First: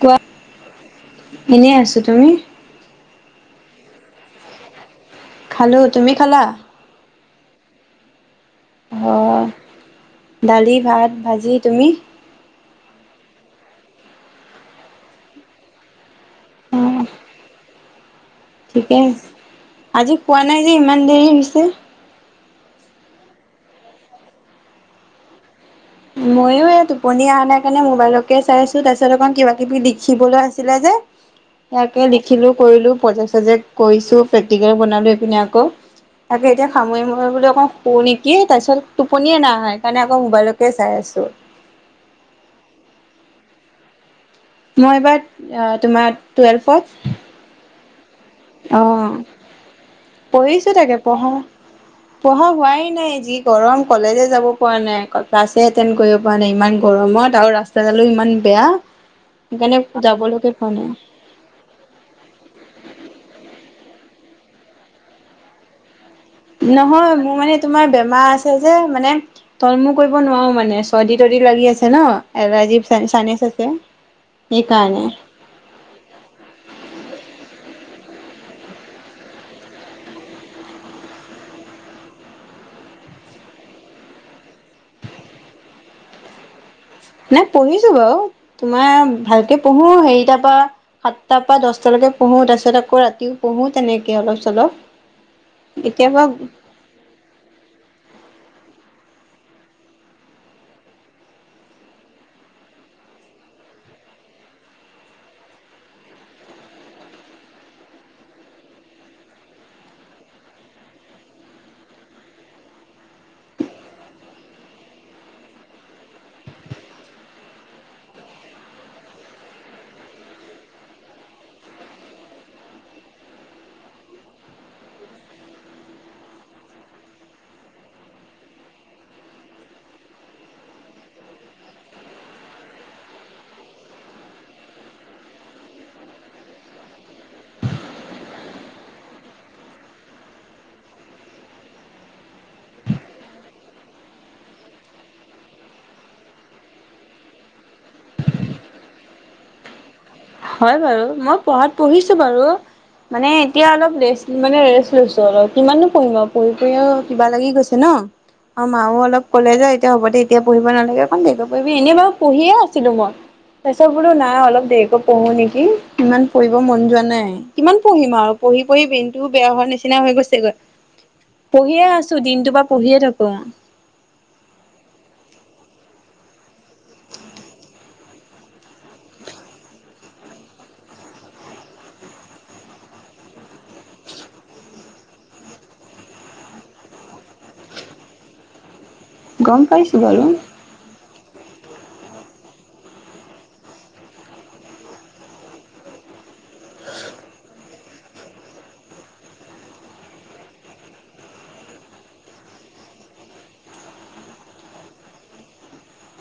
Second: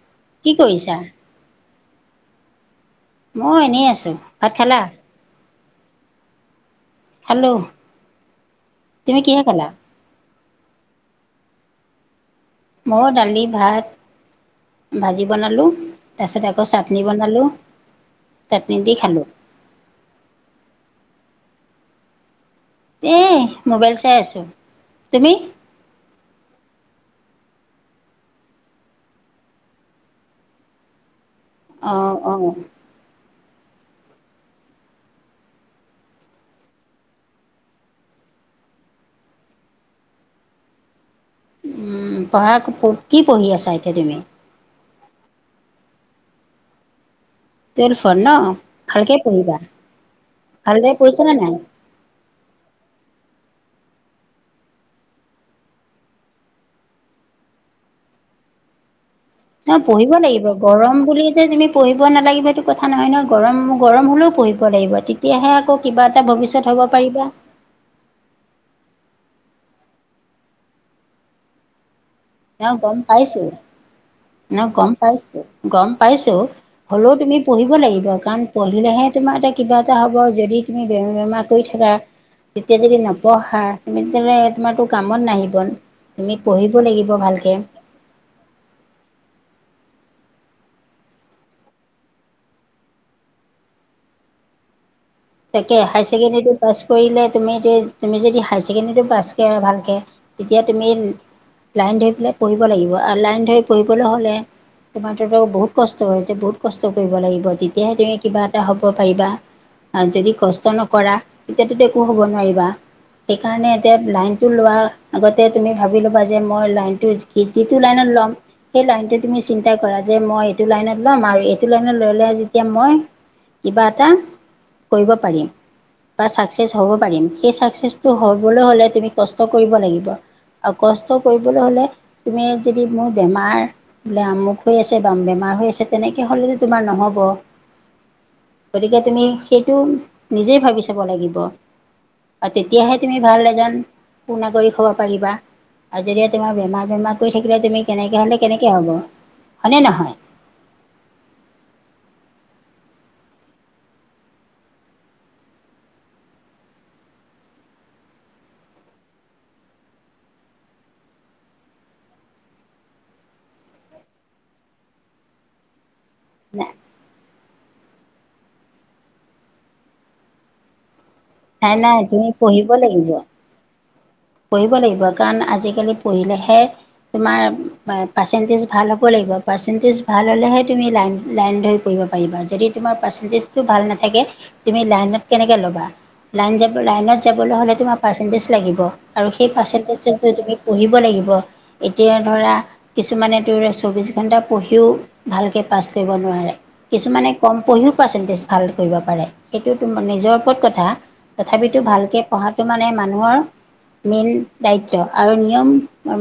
কোৱা কি কৰিছা এনেই আছো তুমি মই এনেই আছো ভাত খালা খালো তুমি খালা হেল্ল' অ দালি ভাত ভাজি তুমি মই দালি ভাত ভাজি বনালোঁ তাৰপিছত আকৌ অ চাটনি বনালোঁ চাটনি দি ঠিকে আ খালোঁ। আজি কোৱা নাই যে ইমান দেৰি হৈছে এই মোবাইল চাই আছোঁ তুমি ময়ো এই টোপনি অনাাই কাৰণে মোবাইলকে চাইছো তাৰপিছত অকণ কিবা কিবি লিখিবলৈ আছিলে যে উ ইাকে লিখিলো কৰিলো প্ৰজেক্ট চজেক্ট কৰিছো প্ৰেক্টিকেল বনালো সেই পিনে আকৌ তাকে এতিয়া সামৰি মৰি বুলি অকৌ শো নেকি তাৰপিছত টোপনিয়ে না হয়ে কাৰণে আকৌ মোবাইলত তাকে চাই আছোঁ পঢ়া কি পঢ়ি আছা এতিয়া তুমি মই এইবাৰ তোমাৰ টুৱেলভত ত ফোন ন অ ভালকে পঢা পঢ়িছো ভালৰে তাকে পইচা ন পঢ়া নাই পঢ়া হোৱাই নাই যি গৰম কলেজে যাব পৰা নাই ক্লাছে এ পোৱা নাই ইমান গৰমত আৰু ৰাস্তাডালো ইমান বেয়া অ সেইকাৰণে পঢ়িব লাগিব যাবলৈকে পোৱা নাই গৰম বুলি যে তুমি পঢ়িব নালাগিব এইটো কথা নহয় নহয় গৰম গৰম হ'লেও পঢ়িব লাগিব তেতি তেতিয়াহে আকৌ কিবা এটা ভৱিষ্যত হ'ব নহয় পাৰিবা মোৰ মানে তোমাৰ বেমাৰ আছে যে মানে তলমু কৰিব নোৱাৰো মানে চৰ্দি তৰ্দি লাগি আছে ন অ' ৰাজীৱ গম চানচ পাইছোঁ। আছে ন এইেই গম কাৰণে পাইছো গম পাইছো হ'লেও তুমি পঢ়িব লাগিব কাৰণ পঢ়িলেহে তোমাৰ এটা কিবা এটা হ'ব যদি তুমি বেমাৰ বেমাৰ কৰি থকা তেতিয়া যদি নপঢ়া তুমি তেলে তোমাৰো কামত নাহিবন তুমি পঢ়িব লাগিব। নাই ভালকে পঢ়িছো বাৰু তোমাৰ ভালকে পঢ়ো হেৰি তাৰ পৰা সাতটাৰ পৰা দহটালৈকে পঢ়ো তাৰপিছত আকৌ ৰাতিও পঢ়ো তেনেকে অলপ চলপ তাকে হাইাৰ এতিয়া বাৰু ছেকেডেৰী পাছ কৰিলে তুমি এতি তুমি যদি হায় ছেকেণ্ডেৰীটো পাছ কৰা ভালকৈ তেতিয়া তুমি লাইন ধৰি পেলাই পঢ়িব লাগিব আৰু লাইন ধৰি পঢ়িবলৈ হ'লে তোমাৰ তহঁতক বহুত কষ্ট হয় এতিয়া বহুত কষ্ট কৰিব লাগিব তেতিয়াহে তুমি কিবা এটা হ'ব পাৰিবা যদি কষ্ট নকৰা তেতিয়াতো একো হ'ব নোৱাৰিবা সেইকাৰণে এতিয়া লাইনতটো লোৱাৰ আগতে তুমি ভাবি ল'বা যে মই লাইনতটো সি যিটো লাইনত ল'ম সেই লাইনটো তুমি চিন্তা কৰা যে মই এইটো লাইনত ল'ম আৰু এইটো লাইনত লৈলে যেতিয়া মই ইবা এটা কৰিব পাৰিম। বা চাকচছ হ'ব পাৰিম সেই চটো হবলৈ হলে তুমি কষ্ট কৰিব লাগিব। আৰু কষ্ট কৰিবলৈ হ'লে তুমি যদি মোৰ বেমাৰ। বোলে আমুক হৈ আছে বা বেমাৰ হৈ আছে তেনেকে হলেতো তোমাৰ নহব গতিকে তুমি সেইটো নিজেই ভাবি চাব লাগিব। আৰু তেতিয়াহে তুমি ভাল এজন সু নাগৰিক হ'ব পাৰিবা। আৰু যদি তোমাৰ বেমাৰ বেমাৰ কৰি থাকিলে তুমি কেনেকে হ'লে কেনেকে হ'ব হয়নে নহয়। হয় বাৰু মই পঢ়াত পঢ়িছো বাৰু মানে এতিয়া অলপ ৰেষ্ট মানে ৰেষ্ট লৈছো অলপ কিমাননো পঢ়িম পঢ়ি পঢি কিবা লাগি গৈছে ন। অ মাও অলপ ক'লে যে এতিয়া হ'ব দে এতিয়া পঢ়িব নালাগে অণ দে পঢিবি এনে বাৰু পঢ়িয়ে আছিলো মই। তাৰছত বোলো নাই অলপ দেৰিকৈ পঢ়ো নেকি ইমান পঢ়িব মন যোৱা নাই। কিমান পঢ়িম আৰু পঢ়ি পঢি বেইনটোও বেয়া হোৱাৰ নিচিনা হৈ গৈছেগৈ পঢ়িয়ে নাই আছো তুমি দিনটোৰ পৰা পঢ়িব পঢ়িয়ে লাগিব থাকো পঢ়িব লাগিব কাৰণ আজিকালি পঢ়িলেহে তোমাৰ পাৰ্চেণ্টেজ ভাল হ'ব লাগিব পাৰ্চেণ্টেজ ভাল হ'লেহে তুমি লাইন লাইন ধৰি পৰিব যদি তোমাৰ পাৰ্চেন্টেজ ভাল নাথাকে তুমি লাইনত কনেকৈ লবা ল য লাইনত যাবলৈ হ'লে তোমাৰ পাৰ্চেন্টেজ লাগিব আৰু সেই গম পাইছো বাৰু পাৰ্চটেজ পঢ়িব লাগিব এতিয়া ধৰা কিছুমানে চৌববিশ ঘণ্টা পঢ়িও ভালকৈ পাছ কৰিব নোৱাৰে। কিছুমানে কম পঢ়িও পাৰ্চেন্টেজ ভাল কৰিব পাৰে সেইটো নিজৰ ওপৰত কথা তথাপিতো ভালকৈ পঢ়াটো মানে মানুহৰ মেইন দায়িত্ব আৰু নিয়ম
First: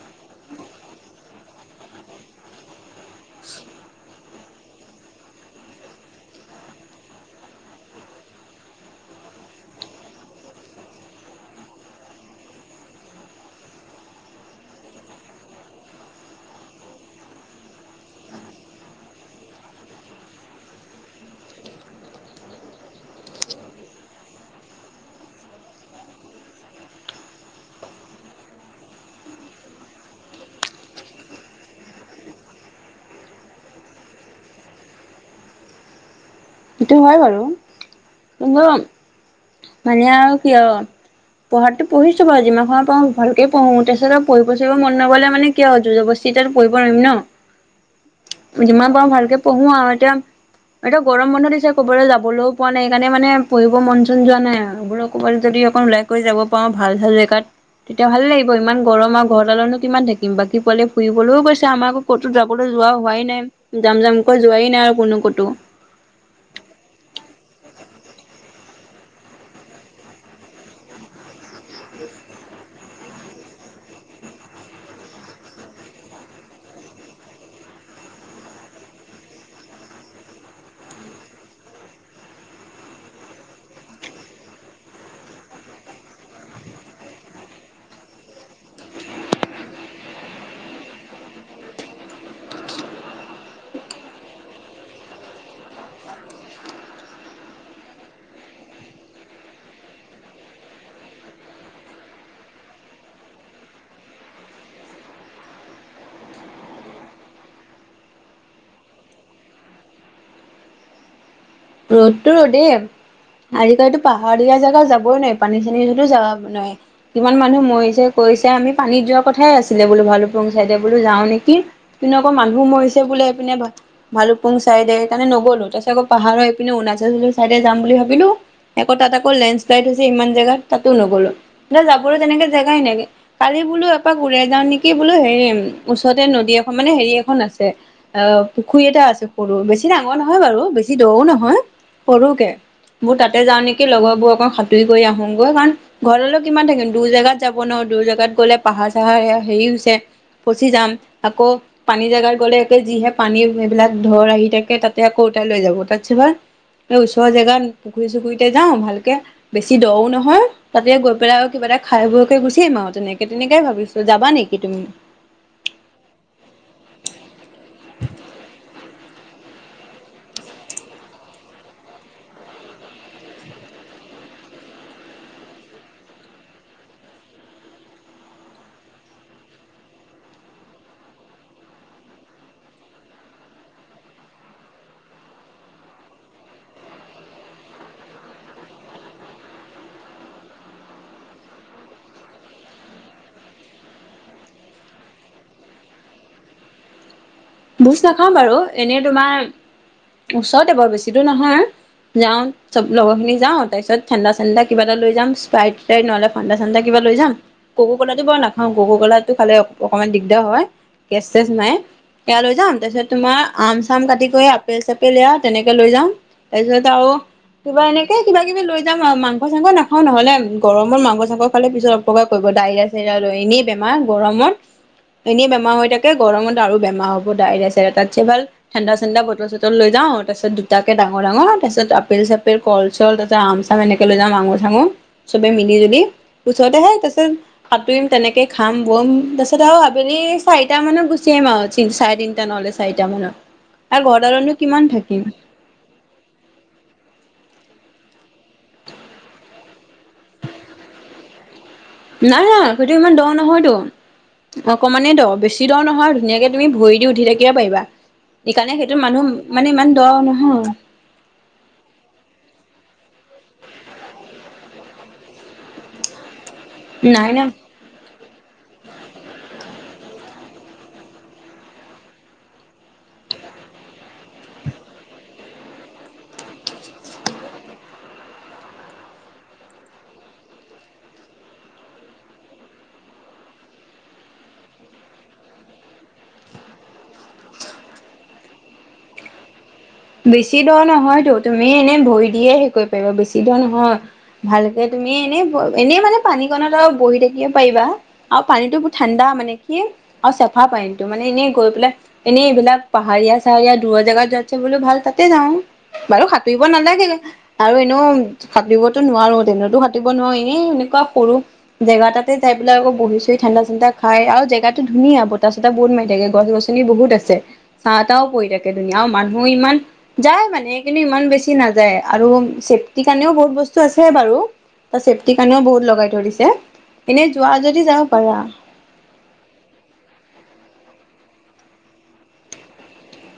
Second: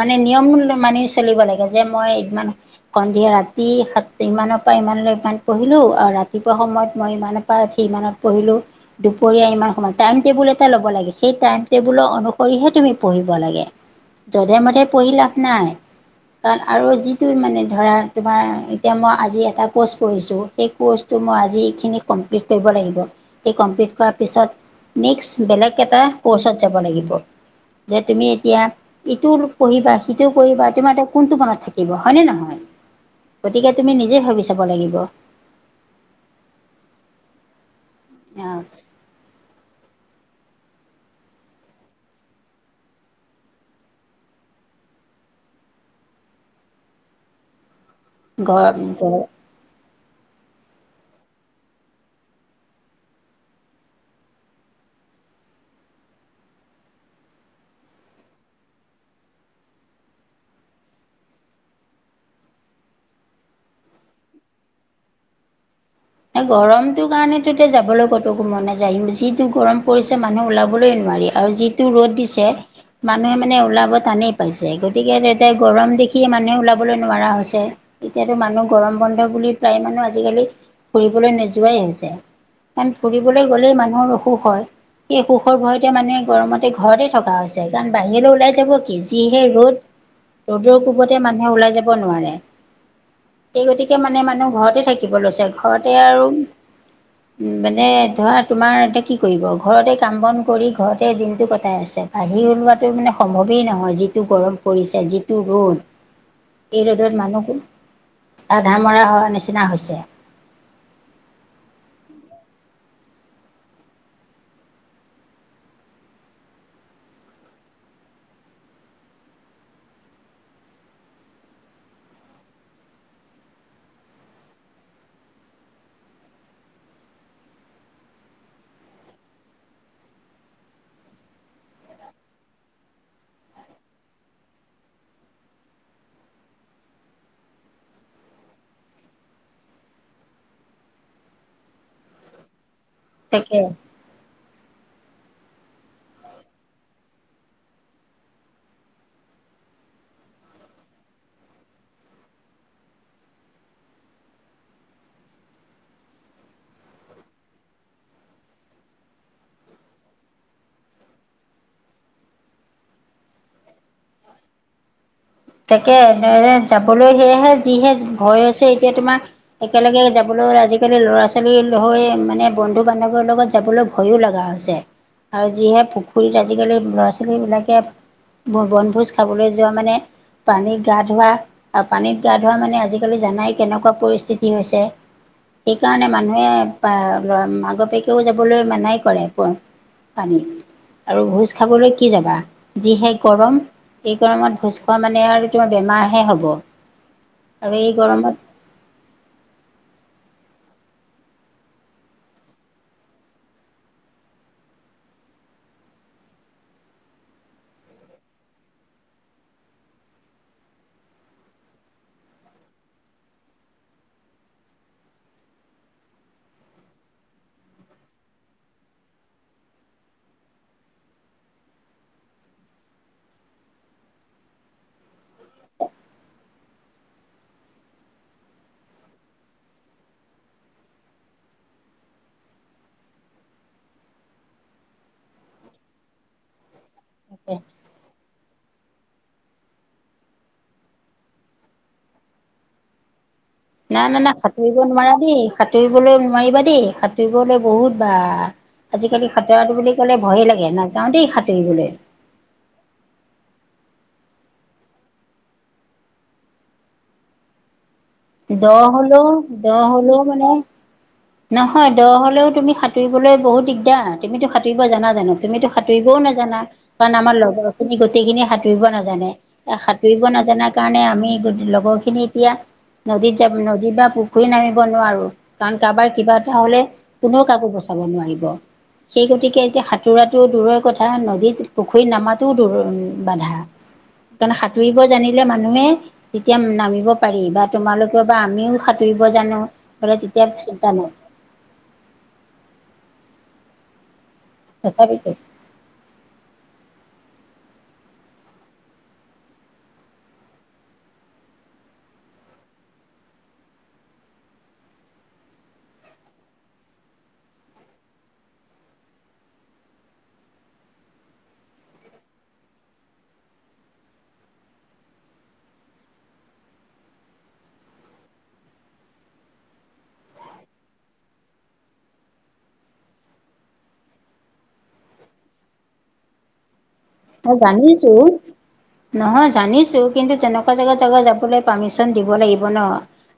মানে নিয়ম মানি চলিব লাগে যে মই এদমান সন্ধিয়া ৰাতি সাত ইমানৰ পৰা ইমানলৈ ইমান পঢ়িলো আৰু ৰাতিপুৱা সময়ত মই ইমান পাৰি ইমানত পঢ়িলো দুপৰীয়া ইমান সময় টাইম টেবুল এটা ল'ব লাগে সেই টাইম টেবুল কৰিঢহে তুমি পঢ়িব লাগে যধে মধে পঢ়ি লাভ নাই। কাৰণ আৰু যিটো মানে ধৰা তোমাৰ এতিয়া মই আজি এটা ক'ৰ্চ কৰিছোঁ সেই ক'ৰ্চটো মই আজিখিনি কমপ্লিট কৰিব লাগিব সেই কমপ্লিট কৰাৰ পিছত নেক্স বেলেগ এটা কৰ্চত যাব লাগিব যে তুমি এতিয়া ইটো পঢ়িবা সিটো পঢ়িবা তোমাৰ এ কোনটো মনত থাকিব হয়নেে নহয় গতিকে তুমি নিজে ভাবি চাব লাগিব। সেইটো হয় বাৰু আহ কিন্তু মানে আৰু কিয় পঢ়াতটো পঢ়িছো বু যিমান সময় পা ভালকে পঢ়ো তেছত পঢ়ি পচিব মন নগ'লে মানে কিয় যুজ বস্তিতিাত পঢ়িব নোৱাৰিম ন [unintelligible] যিমান পাৰো ঘৰ ভালকে পঢ়ো আৰু এতিয়া, এতিয়া গৰম বন্ধ দিছে ক'বলৈ যাবলৈও পোৱা নাই এইকাৰণে মানে পঢ়িব মন-চন যোৱা নাই আৰু। ক'ব যদি অকণ হৈ যাব পাৰোঁ ভাল-ভাল জেগাত। তেতিয়া ভালে লাগিব ইমান গৰম আৰু ঘৰ তালতনো কিমান থাকিম বাকী পোৱালে ফুৰিবলৈও গৈছে আমাৰ আকৌ। ক'তো যাবলৈ যোৱা হোৱাই নাই যাম-যমকৈ যোৱাই নাই আৰু কোনো ক'তো। ন' গৰমটোৰ কাৰণেইতো যাবলৈ ক'তো মন নাযায়। যিটো গৰম পৰিছে মানুহ ওলাবলৈ নোৱাৰি আৰু যি যিটো ৰ'দ দিছে মানুহে মানে ওলাব টানেই পাইছে গতিকে তেন্তে গৰম দেখিয়ে মানুহে ওলাবলৈ নোৱাৰা হৈছে। এতিয়াতো মানুহ গৰম বন্ধ বুলি প্ৰায় মানুহ আজিকালি ফুৰিবলৈ নোযোৱাই হৈছে। তেন ফুৰিবলৈ গ'লেই মানুহৰ অসুখ হয়। সেই অসুখৰ ভয়তে মানুহে গৰমতে ঘৰতে থকা হৈছে, কাৰণ বাহিৰলৈ ওলাই যাব কি যিহে ৰ'দ। ৰ'দৰ কোবতে মানুহে ওলাই যাব নোৱাৰে। সেই গতিকে মানে মানুহ ঘৰতে থাকিব লৈছে ঘৰতে আৰু মানে ধৰা তোমাৰ এতিয়া কি কৰিব ঘৰতে কাম বন কৰি ঘৰতে দিনটো কটাই আছে। বাহিৰ ওলোৱাটো মানে সম্ভৱেই নহয়, যিটো গৰম পৰিছে যিটো ৰ'দ। এই ৰ'দত মানুহো আধা মৰা হোৱাৰ নিচিনা হৈছে। ৰ'দতটো ৰ'দেই আজিকালিতো পাহাৰিয়া জেগাত যাবই নোৱাৰি, পানী-চানী যদিও যাব নোৱাৰি। কিমান মানুহ মৰিছে, কৈছে আমি পানীত যোৱা কথাই আছিলে বোলো ভালুপুং চাইডে বোলো যাওঁ নেকি? এইপিনে আকৌ মানুহ মৰিছে বোলে, এইপিনে ভালুকপুং চাইডে সেইকাৰণে নগ'লো তাৰপিছ আকৌ পাহাৰৰ এইপিনে অৰুণাচল চাইডে যাম বুলি ভাবিলোঁ, আকৌ তাত আকৌ লেণ্ডশ্লাইড হৈছে ইমান জেগাত তাতো নগ'লো। মানে যাবলৈ তেনেকে জেগাই নাই। কালি বোলো এপাক উৰাই যাওঁ নেকি? বোলো হেৰি ওচৰতে নদী এখন, মানে হেৰি এখন আছে। অহ, পুখুৰী এটা আছে সৰু, বেছি ডাঙৰ নহয় বাৰু, বেছি দওঁ নহয়। হা! সৰুকে মোৰ তাতে যাওঁ তাকে নেকি? লগৰবোৰ আকৌ সাঁতুৰি গৈ আহোগৈ কাৰণ ঘৰতেনো কিমান থাকিম, দূৰ জেগাত যাব নোৱাৰো, দুৰ জেগাত গ'লে পাহাৰ-চাহাৰ হেৰি হৈছে। ফচি যাম আকৌ পানী জোগাত গ'লে একে যিহে পানী এইবিলাক ধৰ আহি থাকে তাতে আকৌ ওতাই লৈ যাব, তাতছে ভাল এই ওচৰৰ জেগাত পুখুৰী-চুখুৰীতে যাওঁ ভালকে, বেছি দওঁ নহয়। তাতে গৈ পেলাই আৰু কিবা এটা খায় বৈয়কে গুচি আহিম আৰু তেনেকে-তেনেকেই ভাবিছোঁ যাবা নেকি তুমি? তাকে তেনেকে যাবলৈ সেয়াহে যিহে ভয় হৈছে এতিয়া তোমাৰ একেলগে যাবলৈ, আজিকালি ল'ৰা-ছোৱালী হৈ মানে বন্ধু বান্ধৱৰ লগত যাবলৈ ভয়ো লগা হৈছে আৰু যিহে পুখুৰীত আজিকালি ল'ৰা-ছোৱালীবিলাকে ব-বনভোজ খাবলৈ যোৱা মানে। পানীত গা ধোৱা, আৰু পানীত গা ধোৱা মানে আজিকালি জানাই কেনেকুৱা পৰিস্থিতি হৈছে। সেইকাৰণে মানুহে অহ, আগতিয়াকেও যাবলৈ মানাই কৰে কয়। পানী। আৰু ভোজ খাবলৈ কি যাবা যিহে গৰম, এই গৰমত ভোজ খোৱা মানে মানে আৰু তোমাৰ বেমাৰহে হ'ব। আৰু এই ভোজ নাখাওঁ গৰমত বাৰু এনেই তোমাৰ ওচৰতে বৰ বেছি দূৰ নহয়। যাওঁ চব লগৰখিনি যাওঁ, তাৰপিছত ঠাণ্ডা-চাণ্ডা কিবা এটা লৈ যাম স্পাইট-স্চাইট নহ'লে ঠাণ্ডা-ঠাণ্ডা কিবা লৈ যাম, কককলাটো বাৰু নাখাওঁ, ককগলাটো খালে অকণমান দিগদাৰ হয়। কেচ-চেছ নাই। এয়া লৈ যাম তাৰপিছত তোমাৰ আম-চাম কাটি কৰি আপেল-চাপেল এয়া তেনেকে লৈ যাম। তাৰপিছত আৰু কিবা এনেকে কিবা-কিবি লৈ যাম আৰু মাংস-চাংস নাখাওঁ, নহ'লে গৰমৰ মাংস-চাংস খালে পিছত অপকাৰ কৰিব ডাইৰিয়া-চাইৰিয়া লৈ এনেই বেমাৰ গৰমত, এনেই বেমাৰ হৈ থাকে গৰমত আৰু বেমাৰ হ'ব ডায়েৰিয়া-চাইৰিয়া তাতছে ভাল ঠাণ্ডা-চাণ্ডা বটল-চটল লৈ যাওঁ, তাৰপিছত দুটাকে ডাঙৰ-ডাঙৰ, তাৰপিছত আপেল-চাপেল কল-চল, তাৰপিছত আম-চাম, এনেকে লৈ যাম আঙুৰ চাঙুৰ চবে মিলি জুলি ওচৰতেহে তাৰিছত। সাঁতুৰিম তেনেকে খাম বম তাৰপিছত আৰু আবেলি চাৰিটা মানত গুচি আহম আওঁ। তি চাৰে তিনটা নহলে চাৰিটা মানত না আৰু না না ঘৰদালতনো সাঁতুৰিব কিমান নোৱাৰা থাকিম। দেই সাঁতুৰিবলৈ নোৱাৰিবা দেই সাঁতুৰিবলৈ বহুত বা। আজিকালি সাঁতোৰাটো বুলি ক'লে ভয়ে লাগে, নাযাওঁ দেই সাঁতুৰিবলে। নাই নাই সেইটো ইমান দ নহয়তো। অকণমানেই দৰ বেছি দৰ নহয় ধুনীয়াকে তুমি ভৰি দি উঠি থাকিবা পাৰিবা। দ সেইকাৰণে সেইটো হ'লেও মানুহ দ মানে ইমান দৰ হ'লেও মানে নহয়। নহয় দহ হলেও তুমি সাঁতুবলৈ বহুত দিগদাৰ তুমিতো সাঁতুৰিব জানা জানো? তুমিতো সাঁতুৰিবও নাজানা। কাৰণ নাই আমাৰ নাই লগৰ খিনি গোটেইখিনি সাঁতুৰিব নাজানে। এ সাঁতুৰিব নাজানা কাৰণে আমি লগৰ খিনি এতিয়া। নদীত যাব নদী বা পুখুৰীত নামিব নোৱাৰো। কাৰোবাৰ কিবা এটা হলে কোনেও কাকো বচাব নোৱাৰিব। সেই গতিকে এতিয়া সাঁতোৰাটো দূৰৰ কথা নদীত পুখুৰীৰ নামাটোও দূৰ বাধা। কাৰণে সাঁতুৰিব জানিলে মানুহে। তেতিয়া নামিব পাৰি বা তোমালোকেও বা আমিও সাঁতুৰিব জানো। বোলে তেতিয়া বেছি দৰ চিন্তা নাই নহয়তো তুমি এনে ভৰি দিয়ে হে কৰিব পাৰিবা বেছি দৰ নহয়। ভালকে তুমি তথাপিতো এনেই এনেই মানে। পানীকণত বহি থাকিব পাৰিবা আৰু পানীতটো ঠাণ্ডা মানে কি আৰু চাফা পাইনো মানে এনেই গৈ পেলাই এনেই এইবিলাক পাহাৰীয়া চাহাৰীয়া দূৰৰ জাগগাত য বোলো ভাল তাতে যাওঁ বাৰু সাঁতুৰিব নালাগে আৰু এনেও সাটিবতো নোৱাৰো তেনতো সাটিব নোৱাৰো এ এনেকুৱা সৰু জেগাতোইবাক আক বি চহি ঠাণ্ডা ঠাণ্া খাই আৰু জেগাটো ধুনীয়া বত চ বত বুত মাৰি থাকে গছ গছ বহুত আছে চাহ তাহও পৰি থাকে ধুনীয়া মানুহো ইমান যায় মানে কিন্তু ইমান বেছি নাযায় আৰু চেফটিৰ কাৰণেও বহুত বস্তু আছে বাৰু তাৰ চেফটিৰ কাৰণেও বহুত লগাই ধৰিছে এনেই যোৱা মই যদি যাওঁ জানিছো পাৰা নহয় জানিছোঁ কিন্তু তেনেকুৱা জেগাত জেগা যাবলৈ পাৰ্মিশন দিব লাগিব ন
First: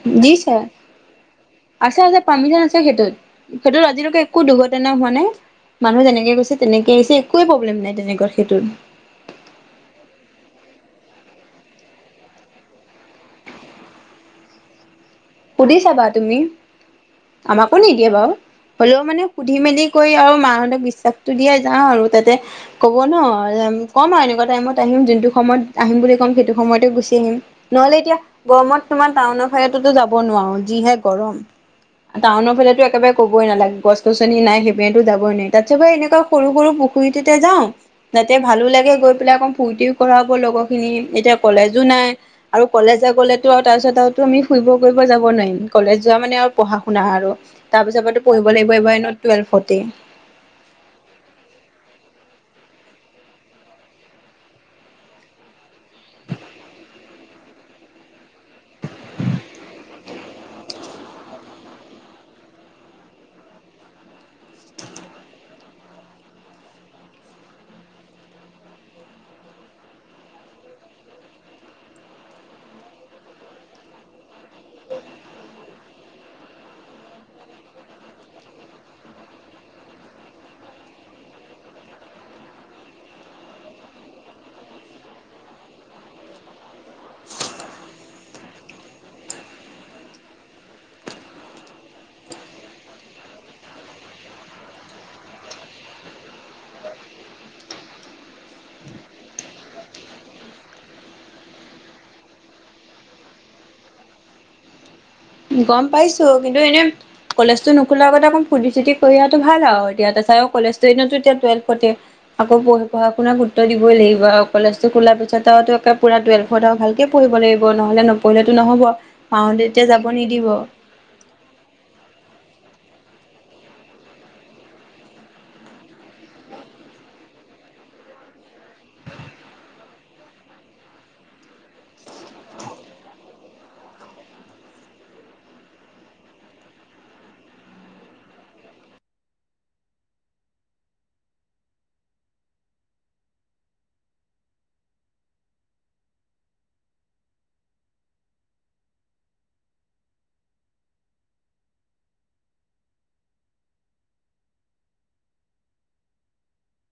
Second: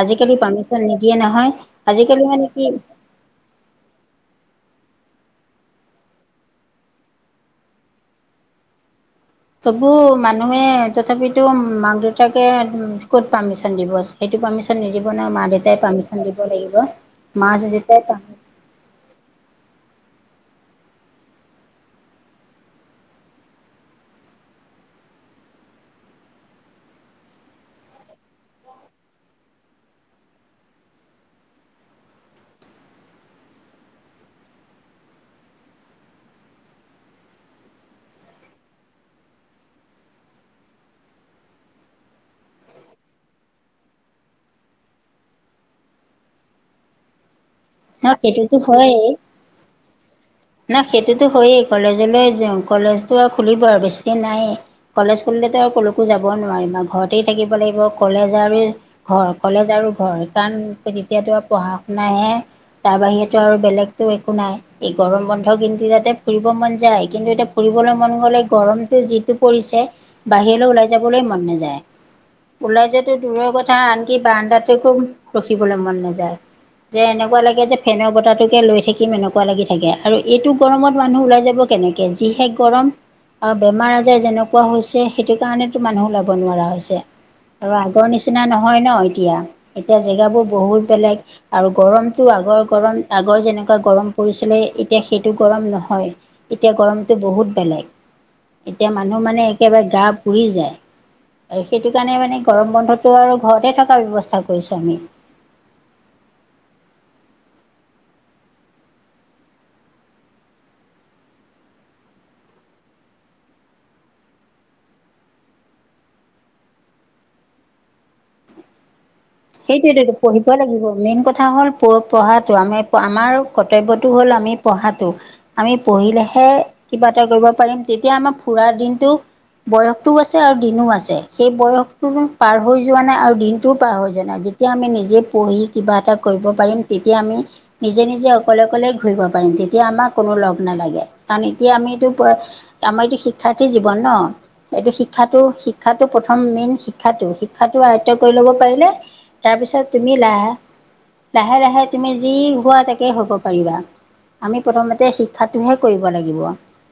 আজিকালি দিছে পাৰ্মিশন নিদিয়ে নহয় আছে আছে আজিকালি ম পাৰ্মিচন নেকি আছে সেইটোত সেইটোত আজিলৈকে একো দুৰ্ঘটনা হোৱা নাই মানুহ যেনেকে গৈছে তেনেকে আহিছে একোৱে প্ৰব্লেম নাই তেনেকুৱাত সেইটোত চবু মানুহে তথাপিতো মাক দেউতাকে ক'ত পাৰ্মিশন দিব সেইটো পাৰ্মিশ্যন নিদিব ন মা সুধি দেউতাই চাবা পাৰ্মিশ্যন দিব তুমি লাগিব মা আমাকো যেতাই নিদিয়ে পাৰন বাৰু হ'লেও মানে সুধি মেলি কৰি আৰু মাহঁতক বিশ্বাসটো দিয়ে যাওঁ আৰু তাতে ক'ব ন কম এনেকুৱা টাইমত আহিম যোনটো সময়ত আহিম বুলি ক'ম সেইটো সময়তে গুচি আহিম নহলে এতিয়া গৰমত তোমাৰ টাউনৰ ফাইততো যাব নোৱাৰো যিহে গৰম টাউনৰ ফালেতো একেবাৰে ক'বই নালাগে গছ গছনি নাই সেইবতো যাবই নোৱাৰি তাত চবে এনেকুৱা সৰু সৰু পুখুৰীটোতে যাওঁ যাতে ভালো লাগে গৈ পেলাই অকণ ফূৰ্তিও কৰাব লগৰখিনি এতিয়া কলেজো নাই আৰু কলেজা গ'লেতো আৰু তাৰপিছত আৰুো আমি শুই কৰিব যাব নোৱাৰিম কলেজ যোৱা মানে আৰু পঢ়া শুনা আৰু তাৰ পিছৰ ন পৰাতো পঢ়িব সেইটোতো লাগিব এইাৰ ন টুৱেলভ ফৰটি না সেইটোতো হয়েই কলেজলৈ যওঁ কলেজটো আৰু খুলিব আৰু বেছি নাই কলেজ্কুলতো আৰু ক'লৈকো যাব নোৱাৰিম আৰু ঘৰতেই থাকিব লাগিব কলেজ আৰু ঘৰ কলেজ আৰু ঘৰ কাৰণ তেতিয়াতো আৰু পঢ়া শুনাহে তাৰ বাহিৰেতো আৰু বেলেগতো একো নাই এই গৰম বন্ধ কিন্তু যাতে ফুৰিব মন যায় কিন্তু এতিয়া ফুৰিবলৈ মন গ'লে গৰমটো যিটো পৰিছে বাহিৰলৈ ওলাই যাবলৈ মন নাযায় ওলাই যাতো দূৰৰ কথা আনকি বাৰানণ্্ডাত খুব ৰখিবলৈ মন নাযায় যে এনেকুৱা লাগে যে ফেনৰ বতটোকে লৈ থাকিম এনেকুৱা লাগি থাকে আৰু এইটো গৰমত মানুহ ওলাই যাব কেনেকে তে যিহে গৰম। আৰু বেমাৰ-আজাৰ যেনেকুৱা হৈছে, সেইটো কাৰণেতো মানুহ ওলাব নোৱাৰা হৈছে। আৰু আগৰ নিচিনা নহয় ন এতিয়া, এতিয়া জেগাবোৰ বহুত বেলেগ আৰু গৰম। টো আগৰ গৰম আগৰ যেনেকুৱা গৰম পৰিছিলে, এতিয়া সেইটো গৰম নহয়। এতিয়া গৰমটো বহুত বেলেগ, এতিয়া মানুহৰ মানে একেবাৰে গা পুৰি যায়। সেইটো কাৰণে মানে গৰম বন্ধটো আৰু ঘৰতে থকাৰ ব্যৱস্থা কৰিছোঁ আমি। গম পাইছোঁ, কিন্তু এনে- কলেজটো নোখোলা আগতে অকণমান ফুৰ্তি চুৰ্তি কৰি অহাটো ভাল আৰু এতিয়া তাৰপিছত আও কলেজ দিনতো এতিয়া টুৱেলভতে আকৌ পঢ়া-শুনাৰ গুৰুত্ব দিবই লাগিব আৰু কলেজতো খোলাৰ পিছতটো পুৰা টুৱেলভ- ভালকে পঢ়িব লাগিব নহ'লে, নপঢ়িলেতো নহ'ব। মাহঁতে এতিয়া যাব- সেইটোৱেতো নিদিব পঢ়িব লাগিব। মেইন কথা হ'ল প পঢ়াটো। আমাৰ, আমাৰ কৰ্তব্যটো হ'ল আমি পঢ়াটো। আমি পঢ়িলেহে কিবা এটা কৰিব পাৰিম, তেতিয়া আমাৰ ফুৰাৰ দিনটো- বয়সটোও আছে আৰু দিনো আছে। সেই বয়সতো পাৰ হৈ যোৱা নাই আৰু দিনতো পাৰ হৈ যোৱা নাই। যেতিয়া আমি নিজে পঢ়ি কিবা এটা কৰিব পাৰিম, তেতিয়া আমি- নিজে নিজে অকলে অকলে ঘূৰিব পাৰিম, তেতিয়া আমাক কোনো লগ নালাগে। কাৰণ এতিয়া আমিটো- আমাৰ এইটো শিক্ষাৰ্থী জীৱন ন। এইটো শিক্ষাটো, শিক্ষাটো প্ৰথম মেইন শিক্ষাটো। শিক্ষাটো আয়ত্ব কৰি ল'ব পাৰিলে, তাৰপিছত তুমি লাহ। লাহে লাহে তুমি যি হোৱা তাকে হ'ব পাৰিবা। আমি প্ৰথমতে শিক্ষাটোহে কৰিব লাগিব।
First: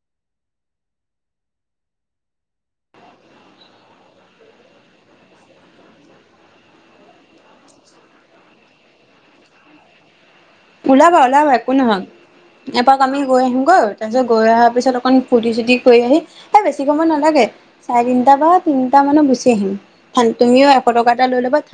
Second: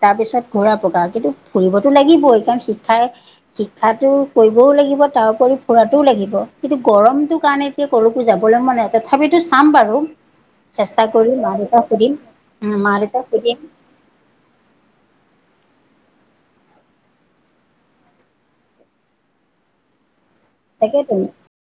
তাৰপিছত ঘূৰা পকা। কিন্তু ফুৰিবতো লাগিবই কাৰণ শিক্ষাই শিক্ষাটো কৰিবও লাগিব, তাৰওপৰি ফুৰাতোও লাগিব কিন্তু গৰম গৰমটো কাৰণে এতিয়া কটো যাবলৈ মন নাই। তথাপিতো চাম বাৰু। চেষ্টা ওলাবা কৰিম ওলাবা মা একো দেউতাক নহয়, সুধিম উম, মা এপাক আমি দেউতাক গৈ সুধিম আহিমগৈ। তাৰপিছত গৈ অহাৰ পিছত অকণ ফুৰ্তি চুৰ্টি কৰি আহি, এই বেছি সময় নালাগে। চাৰে তিনটা বা তিনটা মানত গুচি আহিম। তুমিও এশ টকা তাকেইতো এটা লৈ ল'বা।